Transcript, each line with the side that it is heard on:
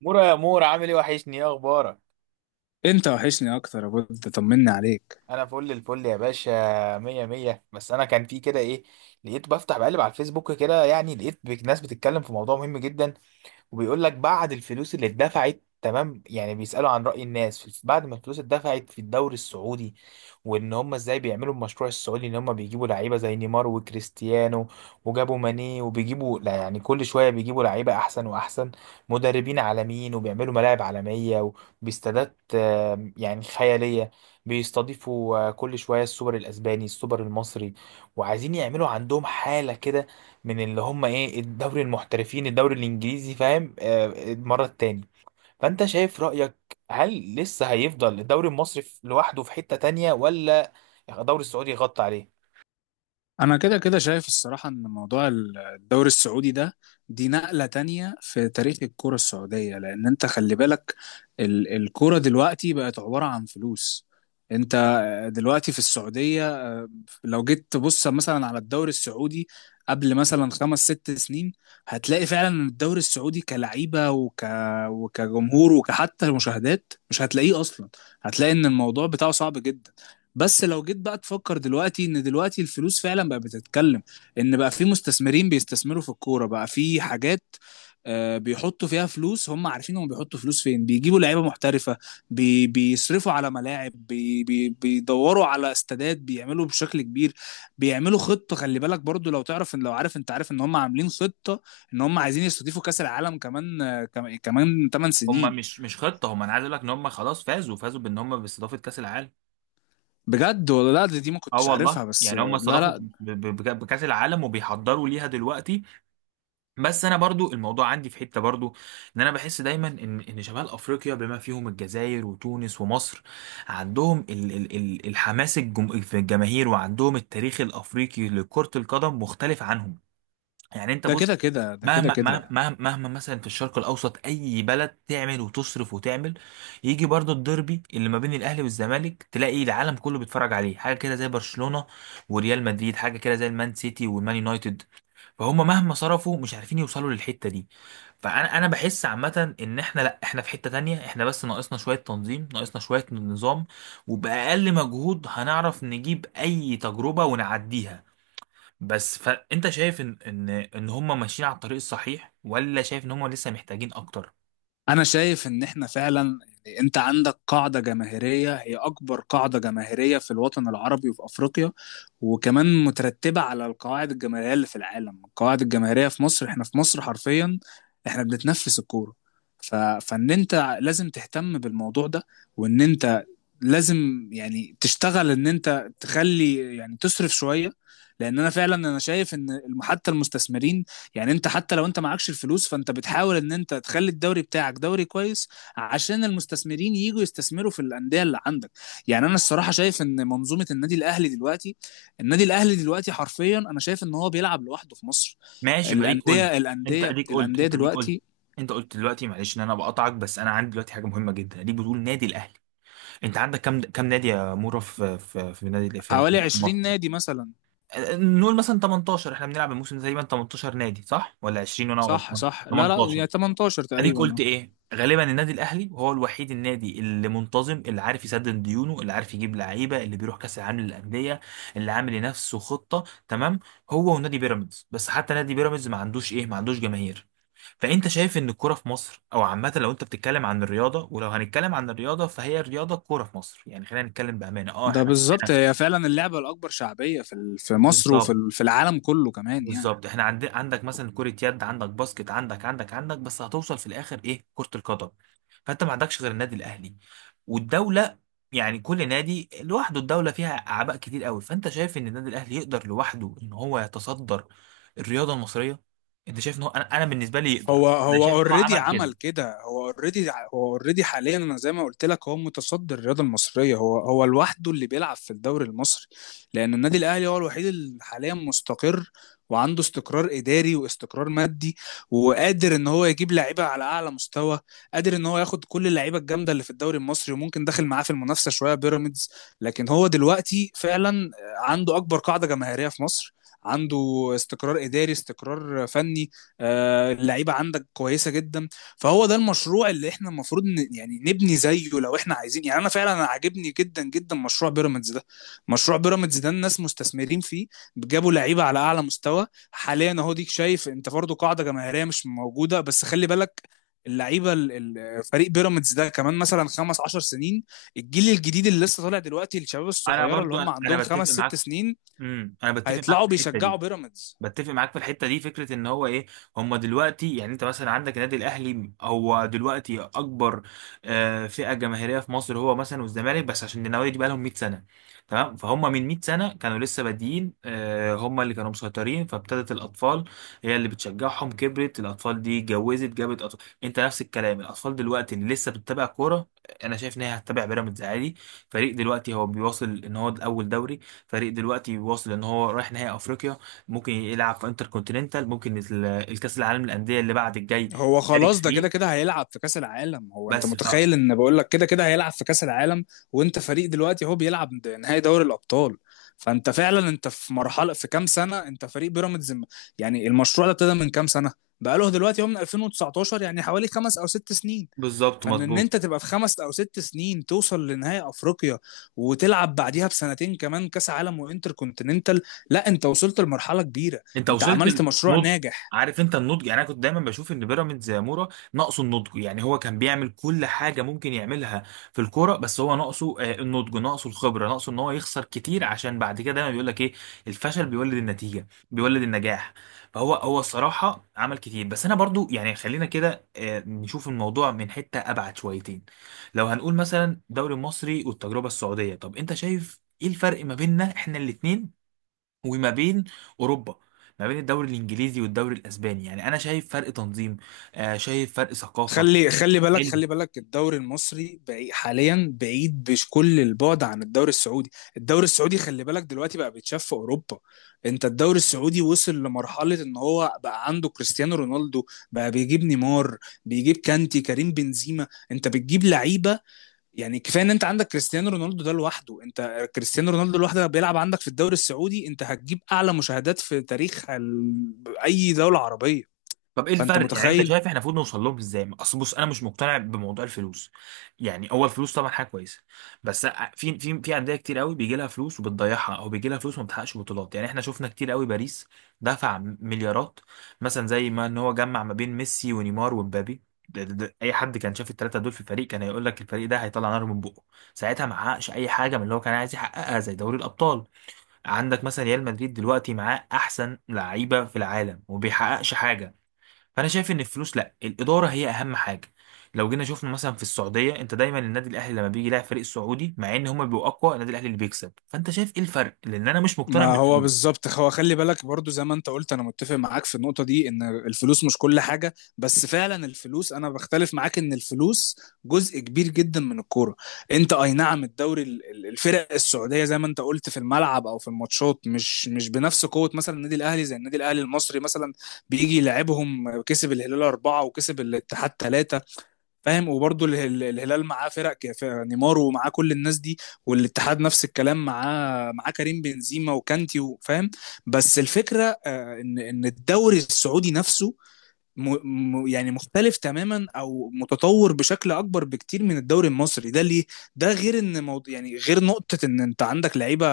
right: مورا يا مورا، عامل ايه؟ وحشني، ايه اخبارك؟
left: انت وحشني اكتر يا بود، طمني عليك.
right: انا فل الفل يا باشا. مية مية. بس انا كان في كده ايه، لقيت بفتح بقلب على الفيسبوك كده، يعني لقيت ناس بتتكلم في موضوع مهم جدا، وبيقول لك بعد الفلوس اللي اتدفعت، تمام؟ يعني بيسألوا عن رأي الناس بعد ما الفلوس اتدفعت في الدوري السعودي، وان هم ازاي بيعملوا المشروع السعودي، ان هم بيجيبوا لعيبة زي نيمار وكريستيانو، وجابوا ماني، وبيجيبوا لا يعني كل شوية بيجيبوا لعيبة احسن واحسن، مدربين عالميين، وبيعملوا ملاعب عالمية وباستادات يعني خيالية. بيستضيفوا كل شوية السوبر الاسباني، السوبر المصري، وعايزين يعملوا عندهم حالة كده، من اللي هم ايه، الدوري المحترفين، الدوري الانجليزي، فاهم؟ المره التاني. فانت شايف رايك، هل لسه هيفضل الدوري المصري لوحده في حته تانية، ولا الدوري السعودي يغطي عليه؟
left: انا كده كده شايف الصراحة ان موضوع الدوري السعودي ده دي نقلة تانية في تاريخ الكرة السعودية، لان انت خلي بالك الكرة دلوقتي بقت عبارة عن فلوس. انت دلوقتي في السعودية. لو جيت تبص مثلا على الدوري السعودي قبل مثلا خمس ست سنين، هتلاقي فعلا ان الدوري السعودي كلعيبة وكجمهور وكحتى مشاهدات مش هتلاقيه اصلا. هتلاقي ان الموضوع بتاعه صعب جدا. بس لو جيت بقى تفكر دلوقتي ان دلوقتي الفلوس فعلا بقى بتتكلم، ان بقى في مستثمرين بيستثمروا في الكوره، بقى في حاجات بيحطوا فيها فلوس. هم عارفين هم بيحطوا فلوس فين، بيجيبوا لعيبه محترفه، بيصرفوا على ملاعب، بي بي بيدوروا على استادات، بيعملوا بشكل كبير. بيعملوا خطه. خلي بالك برضو، لو تعرف ان لو عارف انت عارف ان هم عاملين خطه ان هم عايزين يستضيفوا كاس العالم كمان، كمان 8
right: هما
left: سنين.
right: مش خطه، هما انا عايز اقول لك ان هما خلاص فازوا، فازوا بان هما باستضافه كاس العالم.
left: بجد ولا لا؟ دي ما
right: اه
left: كنتش
right: والله،
left: عارفها بس.
right: يعني هما
left: لا
right: استضافوا
left: لا،
right: بكاس العالم، وبيحضروا ليها دلوقتي. بس انا برضو الموضوع عندي في حته برضو، ان انا بحس دايما ان شمال افريقيا بما فيهم الجزائر وتونس ومصر، عندهم ال ال ال الحماس الجم في الجماهير، وعندهم التاريخ الافريقي لكره القدم مختلف عنهم. يعني انت
left: ده
right: بص،
left: كده كده ده كده كده.
right: مهما مثلا في الشرق الاوسط اي بلد تعمل وتصرف وتعمل، يجي برضو الديربي اللي ما بين الاهلي والزمالك، تلاقي العالم كله بيتفرج عليه، حاجه كده زي برشلونه وريال مدريد، حاجه كده زي المان سيتي والمان يونايتد. فهم مهما صرفوا مش عارفين يوصلوا للحته دي. فانا بحس عامه ان احنا، لا احنا في حته تانية، احنا بس ناقصنا شويه تنظيم، ناقصنا شويه نظام، وباقل مجهود هنعرف نجيب اي تجربه ونعديها. بس فانت شايف ان هم ماشيين على الطريق الصحيح، ولا شايف ان هم لسه محتاجين اكتر؟
left: انا شايف ان احنا فعلا، يعني انت عندك قاعدة جماهيرية هي اكبر قاعدة جماهيرية في الوطن العربي وفي افريقيا، وكمان مترتبة على القواعد الجماهيرية اللي في العالم. القواعد الجماهيرية في مصر، احنا في مصر حرفيا احنا بنتنفس الكورة. فان انت لازم تهتم بالموضوع ده، وان انت لازم يعني تشتغل ان انت تخلي يعني تصرف شويه. لان انا فعلا انا شايف ان حتى المستثمرين، يعني انت حتى لو انت معكش الفلوس، فانت بتحاول ان انت تخلي الدوري بتاعك دوري كويس عشان المستثمرين يجوا يستثمروا في الانديه اللي عندك. يعني انا الصراحه شايف ان منظومه النادي الاهلي دلوقتي، النادي الاهلي دلوقتي حرفيا انا شايف ان هو بيلعب لوحده في مصر.
right: ماشي، ما ليك قلت.
left: الانديه الانديه الانديه
right: انت اديك قلت.
left: دلوقتي
right: انت قلت دلوقتي، معلش ان انا بقطعك، بس انا عندي دلوقتي حاجه مهمه جدا ليك. بتقول نادي الاهلي، انت عندك كام نادي يا مورا؟ في في في نادي في في
left: حوالي 20
right: مصر.
left: نادي مثلا.
right: نقول مثلا 18، احنا بنلعب الموسم ده تقريبا 18 نادي، صح ولا 20 وانا
left: صح
right: غلطان؟
left: صح، لا لا،
right: 18.
left: يعني 18
right: اديك قلت
left: تقريبا.
right: ايه، غالبا النادي الاهلي هو الوحيد النادي اللي منتظم، اللي عارف يسدد ديونه، اللي عارف يجيب لعيبه، اللي بيروح كاس العالم للانديه، اللي عامل لنفسه خطه، تمام؟ هو ونادي بيراميدز، بس حتى نادي بيراميدز ما عندوش ايه، ما عندوش جماهير. فانت شايف ان الكوره في مصر او عامه، لو انت بتتكلم عن الرياضه، ولو هنتكلم عن الرياضه فهي الرياضه، الكوره في مصر. يعني خلينا نتكلم بامانه، اه
left: ده
right: احنا
left: بالظبط هي فعلا اللعبة الأكبر شعبية في مصر
right: بالظبط.
left: في العالم كله كمان يعني.
right: بالظبط، احنا عندك مثلا كرة يد، عندك باسكت، عندك، بس هتوصل في الاخر ايه؟ كرة القدم. فانت ما عندكش غير النادي الاهلي والدولة. يعني كل نادي لوحده، الدولة فيها اعباء كتير قوي. فانت شايف ان النادي الاهلي يقدر لوحده ان هو يتصدر الرياضة المصرية؟ انت شايف ان هو، أنا بالنسبة لي يقدر،
left: هو
right: انا
left: هو
right: شايف ان هو
left: اوريدي
right: عمل كده.
left: عمل كده. هو اوريدي حاليا. انا زي ما قلت لك هو متصدر الرياضه المصريه. هو لوحده اللي بيلعب في الدوري المصري، لان النادي الاهلي هو الوحيد اللي حاليا مستقر، وعنده استقرار اداري واستقرار مادي، وقادر ان هو يجيب لعيبه على اعلى مستوى. قادر ان هو ياخد كل اللعيبه الجامده اللي في الدوري المصري، وممكن داخل معاه في المنافسه شويه بيراميدز. لكن هو دلوقتي فعلا عنده اكبر قاعده جماهيريه في مصر، عنده استقرار اداري، استقرار فني. اللعيبه عندك كويسه جدا. فهو ده المشروع اللي احنا المفروض يعني نبني زيه لو احنا عايزين. يعني انا فعلا أنا عاجبني جدا جدا مشروع بيراميدز ده. مشروع بيراميدز ده الناس مستثمرين فيه. جابوا لعيبه على اعلى مستوى حاليا اهو. ديك شايف انت برضه قاعده جماهيريه مش موجوده، بس خلي بالك، اللعيبه ال- فريق بيراميدز ده كمان مثلا 15 سنين، الجيل الجديد اللي لسه طالع دلوقتي، الشباب
right: انا
left: الصغيره اللي
right: برضو
left: هم
right: انا
left: عندهم
right: أنا
left: خمس
right: بتفق
left: ست
right: معاك.
left: سنين
right: انا بتفق معاك في
left: هيطلعوا
right: الحتة
left: بيشجعوا
right: دي.
left: بيراميدز.
right: بتفق معاك في الحته دي، فكره ان هو ايه. هم دلوقتي، يعني انت مثلا عندك النادي الاهلي، هو دلوقتي اكبر فئه جماهيريه في مصر، هو مثلا والزمالك، بس عشان النوادي دي بقى لهم 100 سنه، تمام؟ فهم من 100 سنه كانوا لسه بادئين، هم اللي كانوا مسيطرين، فابتدت الاطفال هي اللي بتشجعهم، كبرت الاطفال دي اتجوزت جابت أطفال. انت نفس الكلام، الاطفال دلوقتي اللي لسه بتتابع كوره، انا شايف ان هي هتتابع بيراميدز عادي. فريق دلوقتي هو بيواصل ان هو الاول دوري، فريق دلوقتي بيواصل ان هو رايح نهائي افريقيا، ممكن يلعب في انتر كونتيننتال، ممكن الكاس العالم للانديه اللي بعد الجاي،
left: هو
right: يشارك
left: خلاص ده كده
right: فيه.
left: كده هيلعب في كأس العالم. هو انت
right: بس ف
left: متخيل ان بقول لك كده كده هيلعب في كأس العالم. وانت فريق دلوقتي هو بيلعب نهائي دوري الأبطال. فانت فعلا انت في مرحلة في كام سنة. انت فريق بيراميدز يعني المشروع ده ابتدى من كام سنة؟ بقاله دلوقتي هو من 2019، يعني حوالي خمس او ست سنين.
right: بالظبط،
left: فان ان
right: مظبوط.
left: انت تبقى في خمس او ست سنين توصل لنهائي افريقيا، وتلعب بعديها بسنتين كمان كاس عالم وانتر كونتيننتال. لا انت وصلت لمرحله كبيره.
right: انت
left: انت
right: وصلت
left: عملت مشروع
right: النضج.
left: ناجح.
right: عارف انت النضج، يعني انا كنت دايما بشوف ان بيراميدز يا مورا ناقصه النضج، يعني هو كان بيعمل كل حاجه ممكن يعملها في الكوره، بس هو ناقصه النضج، ناقصه الخبره، ناقصه ان هو يخسر كتير، عشان بعد كده دايما بيقول لك ايه، الفشل بيولد النتيجه، بيولد النجاح. فهو هو الصراحه عمل كتير، بس انا برضو يعني خلينا كده نشوف الموضوع من حته ابعد شويتين. لو هنقول مثلا الدوري المصري والتجربه السعوديه، طب انت شايف ايه الفرق ما بيننا احنا الاثنين، وما بين اوروبا، ما بين الدوري الانجليزي والدوري الاسباني؟ يعني انا شايف فرق تنظيم، شايف فرق ثقافه.
left: خلي بالك الدوري المصري بعيد حاليا، بعيد بكل البعد عن الدوري السعودي. الدوري السعودي خلي بالك دلوقتي بقى بيتشاف في اوروبا. انت الدوري السعودي وصل لمرحلة ان هو بقى عنده كريستيانو رونالدو، بقى بيجيب نيمار، بيجيب كانتي، كريم بنزيما. انت بتجيب لعيبة. يعني كفاية ان انت عندك كريستيانو رونالدو ده لوحده. انت كريستيانو رونالدو لوحده بيلعب عندك في الدوري السعودي، انت هتجيب اعلى مشاهدات في تاريخ اي دولة عربية.
right: طب ايه
left: فانت
right: الفرق، يعني انت
left: متخيل.
right: شايف احنا المفروض نوصل لهم ازاي؟ اصل بص، انا مش مقتنع بموضوع الفلوس. يعني اول فلوس طبعا حاجه كويسه، بس في انديه كتير قوي بيجي لها فلوس وبتضيعها، او بيجي لها فلوس وما بتحققش بطولات. يعني احنا شفنا كتير قوي، باريس دفع مليارات، مثلا زي ما ان هو جمع ما بين ميسي ونيمار ومبابي، ده اي حد كان شاف الثلاثه دول في الفريق كان هيقول لك الفريق ده هيطلع نار من بقه. ساعتها ما حققش اي حاجه من اللي هو كان عايز يحققها زي دوري الابطال. عندك مثلا ريال مدريد دلوقتي معاه احسن لعيبه في العالم وبيحققش حاجه. فانا شايف ان الفلوس لا، الاداره هي اهم حاجه. لو جينا شفنا مثلا في السعوديه، انت دايما النادي الاهلي لما بيجي يلاعب فريق سعودي، مع ان هما بيبقوا اقوى، النادي الاهلي اللي بيكسب. فانت شايف ايه الفرق، لان انا مش مقتنع
left: ما هو
right: بالفلوس.
left: بالظبط. هو خلي بالك برضو، زي ما انت قلت انا متفق معاك في النقطة دي ان الفلوس مش كل حاجة، بس فعلا الفلوس انا بختلف معاك ان الفلوس جزء كبير جدا من الكورة. انت اي نعم الدوري الفرق السعودية زي ما انت قلت في الملعب او في الماتشات مش بنفس قوة مثلا النادي الاهلي، زي النادي الاهلي المصري مثلا، بيجي يلعبهم كسب الهلال أربعة وكسب الاتحاد ثلاثة. فاهم؟ وبرضه الهلال معاه فرق نيمار ومعاه كل الناس دي. والاتحاد نفس الكلام معاه كريم بنزيما وكانتي فاهم. بس الفكره، ان الدوري السعودي نفسه م... يعني مختلف تماما او متطور بشكل اكبر بكتير من الدوري المصري، ده ليه؟ ده غير ان موضوع، يعني غير نقطة ان انت عندك لعيبة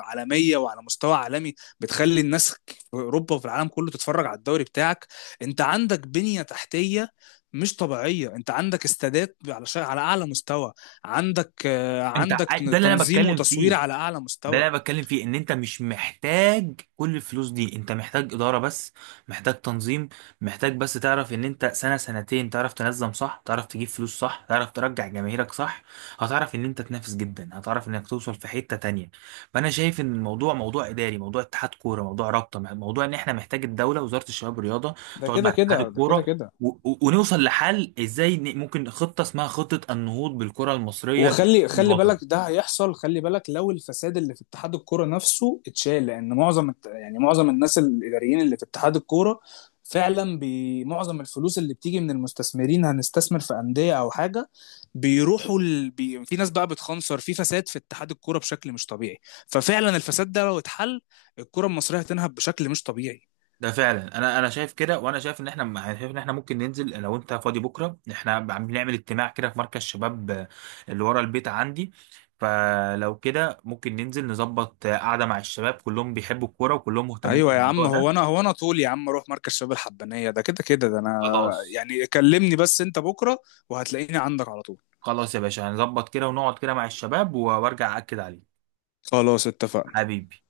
left: عالمية وعلى مستوى عالمي، بتخلي الناس في اوروبا وفي العالم كله تتفرج على الدوري بتاعك. انت عندك بنية تحتية مش طبيعية. انت عندك استادات على اعلى مستوى. عندك
right: ده اللي انا
left: تنظيم
right: بتكلم
left: وتصوير
right: فيه.
left: على اعلى
right: ده اللي
left: مستوى.
right: انا بتكلم فيه، ان انت مش محتاج كل الفلوس دي، انت محتاج اداره بس، محتاج تنظيم، محتاج بس تعرف ان انت سنه سنتين تعرف تنظم صح، تعرف تجيب فلوس صح، تعرف ترجع جماهيرك صح، هتعرف ان انت تنافس جدا، هتعرف انك توصل في حته تانية. فانا شايف ان الموضوع موضوع اداري، موضوع اتحاد كوره، موضوع رابطه، موضوع ان احنا محتاج الدوله، وزاره الشباب والرياضه
left: ده
right: تقعد مع
left: كده
right: اتحاد
left: كده ده كده
right: الكوره،
left: كده.
right: ونوصل لحل ازاي، ممكن خطه اسمها خطه النهوض بالكره المصريه
left: وخلي
right: من
left: خلي
right: الوطن.
left: بالك ده هيحصل. خلي بالك لو الفساد اللي في اتحاد الكوره نفسه اتشال، لان معظم يعني معظم الناس الاداريين اللي في اتحاد الكوره فعلا معظم الفلوس اللي بتيجي من المستثمرين هنستثمر في انديه او حاجه، بيروحوا في ناس بقى بتخنصر في فساد في اتحاد الكوره بشكل مش طبيعي. ففعلا الفساد ده لو اتحل، الكوره المصريه هتنهب بشكل مش طبيعي.
right: ده فعلا انا شايف كده، وانا شايف ان احنا، شايف ان احنا ممكن ننزل. لو انت فاضي بكره، احنا عم بنعمل اجتماع كده في مركز شباب اللي ورا البيت عندي. فلو كده ممكن ننزل نظبط قعده مع الشباب، كلهم بيحبوا الكوره وكلهم مهتمين
left: ايوه يا
right: بالموضوع
left: عم.
right: ده.
left: هو انا طول يا عم اروح مركز شباب الحبانيه. ده كده كده ده انا.
right: خلاص.
left: يعني كلمني بس انت بكره، وهتلاقيني عندك على طول.
right: خلاص يا باشا، هنظبط كده ونقعد كده مع الشباب، وارجع اكد عليه.
left: خلاص اتفقنا.
right: حبيبي.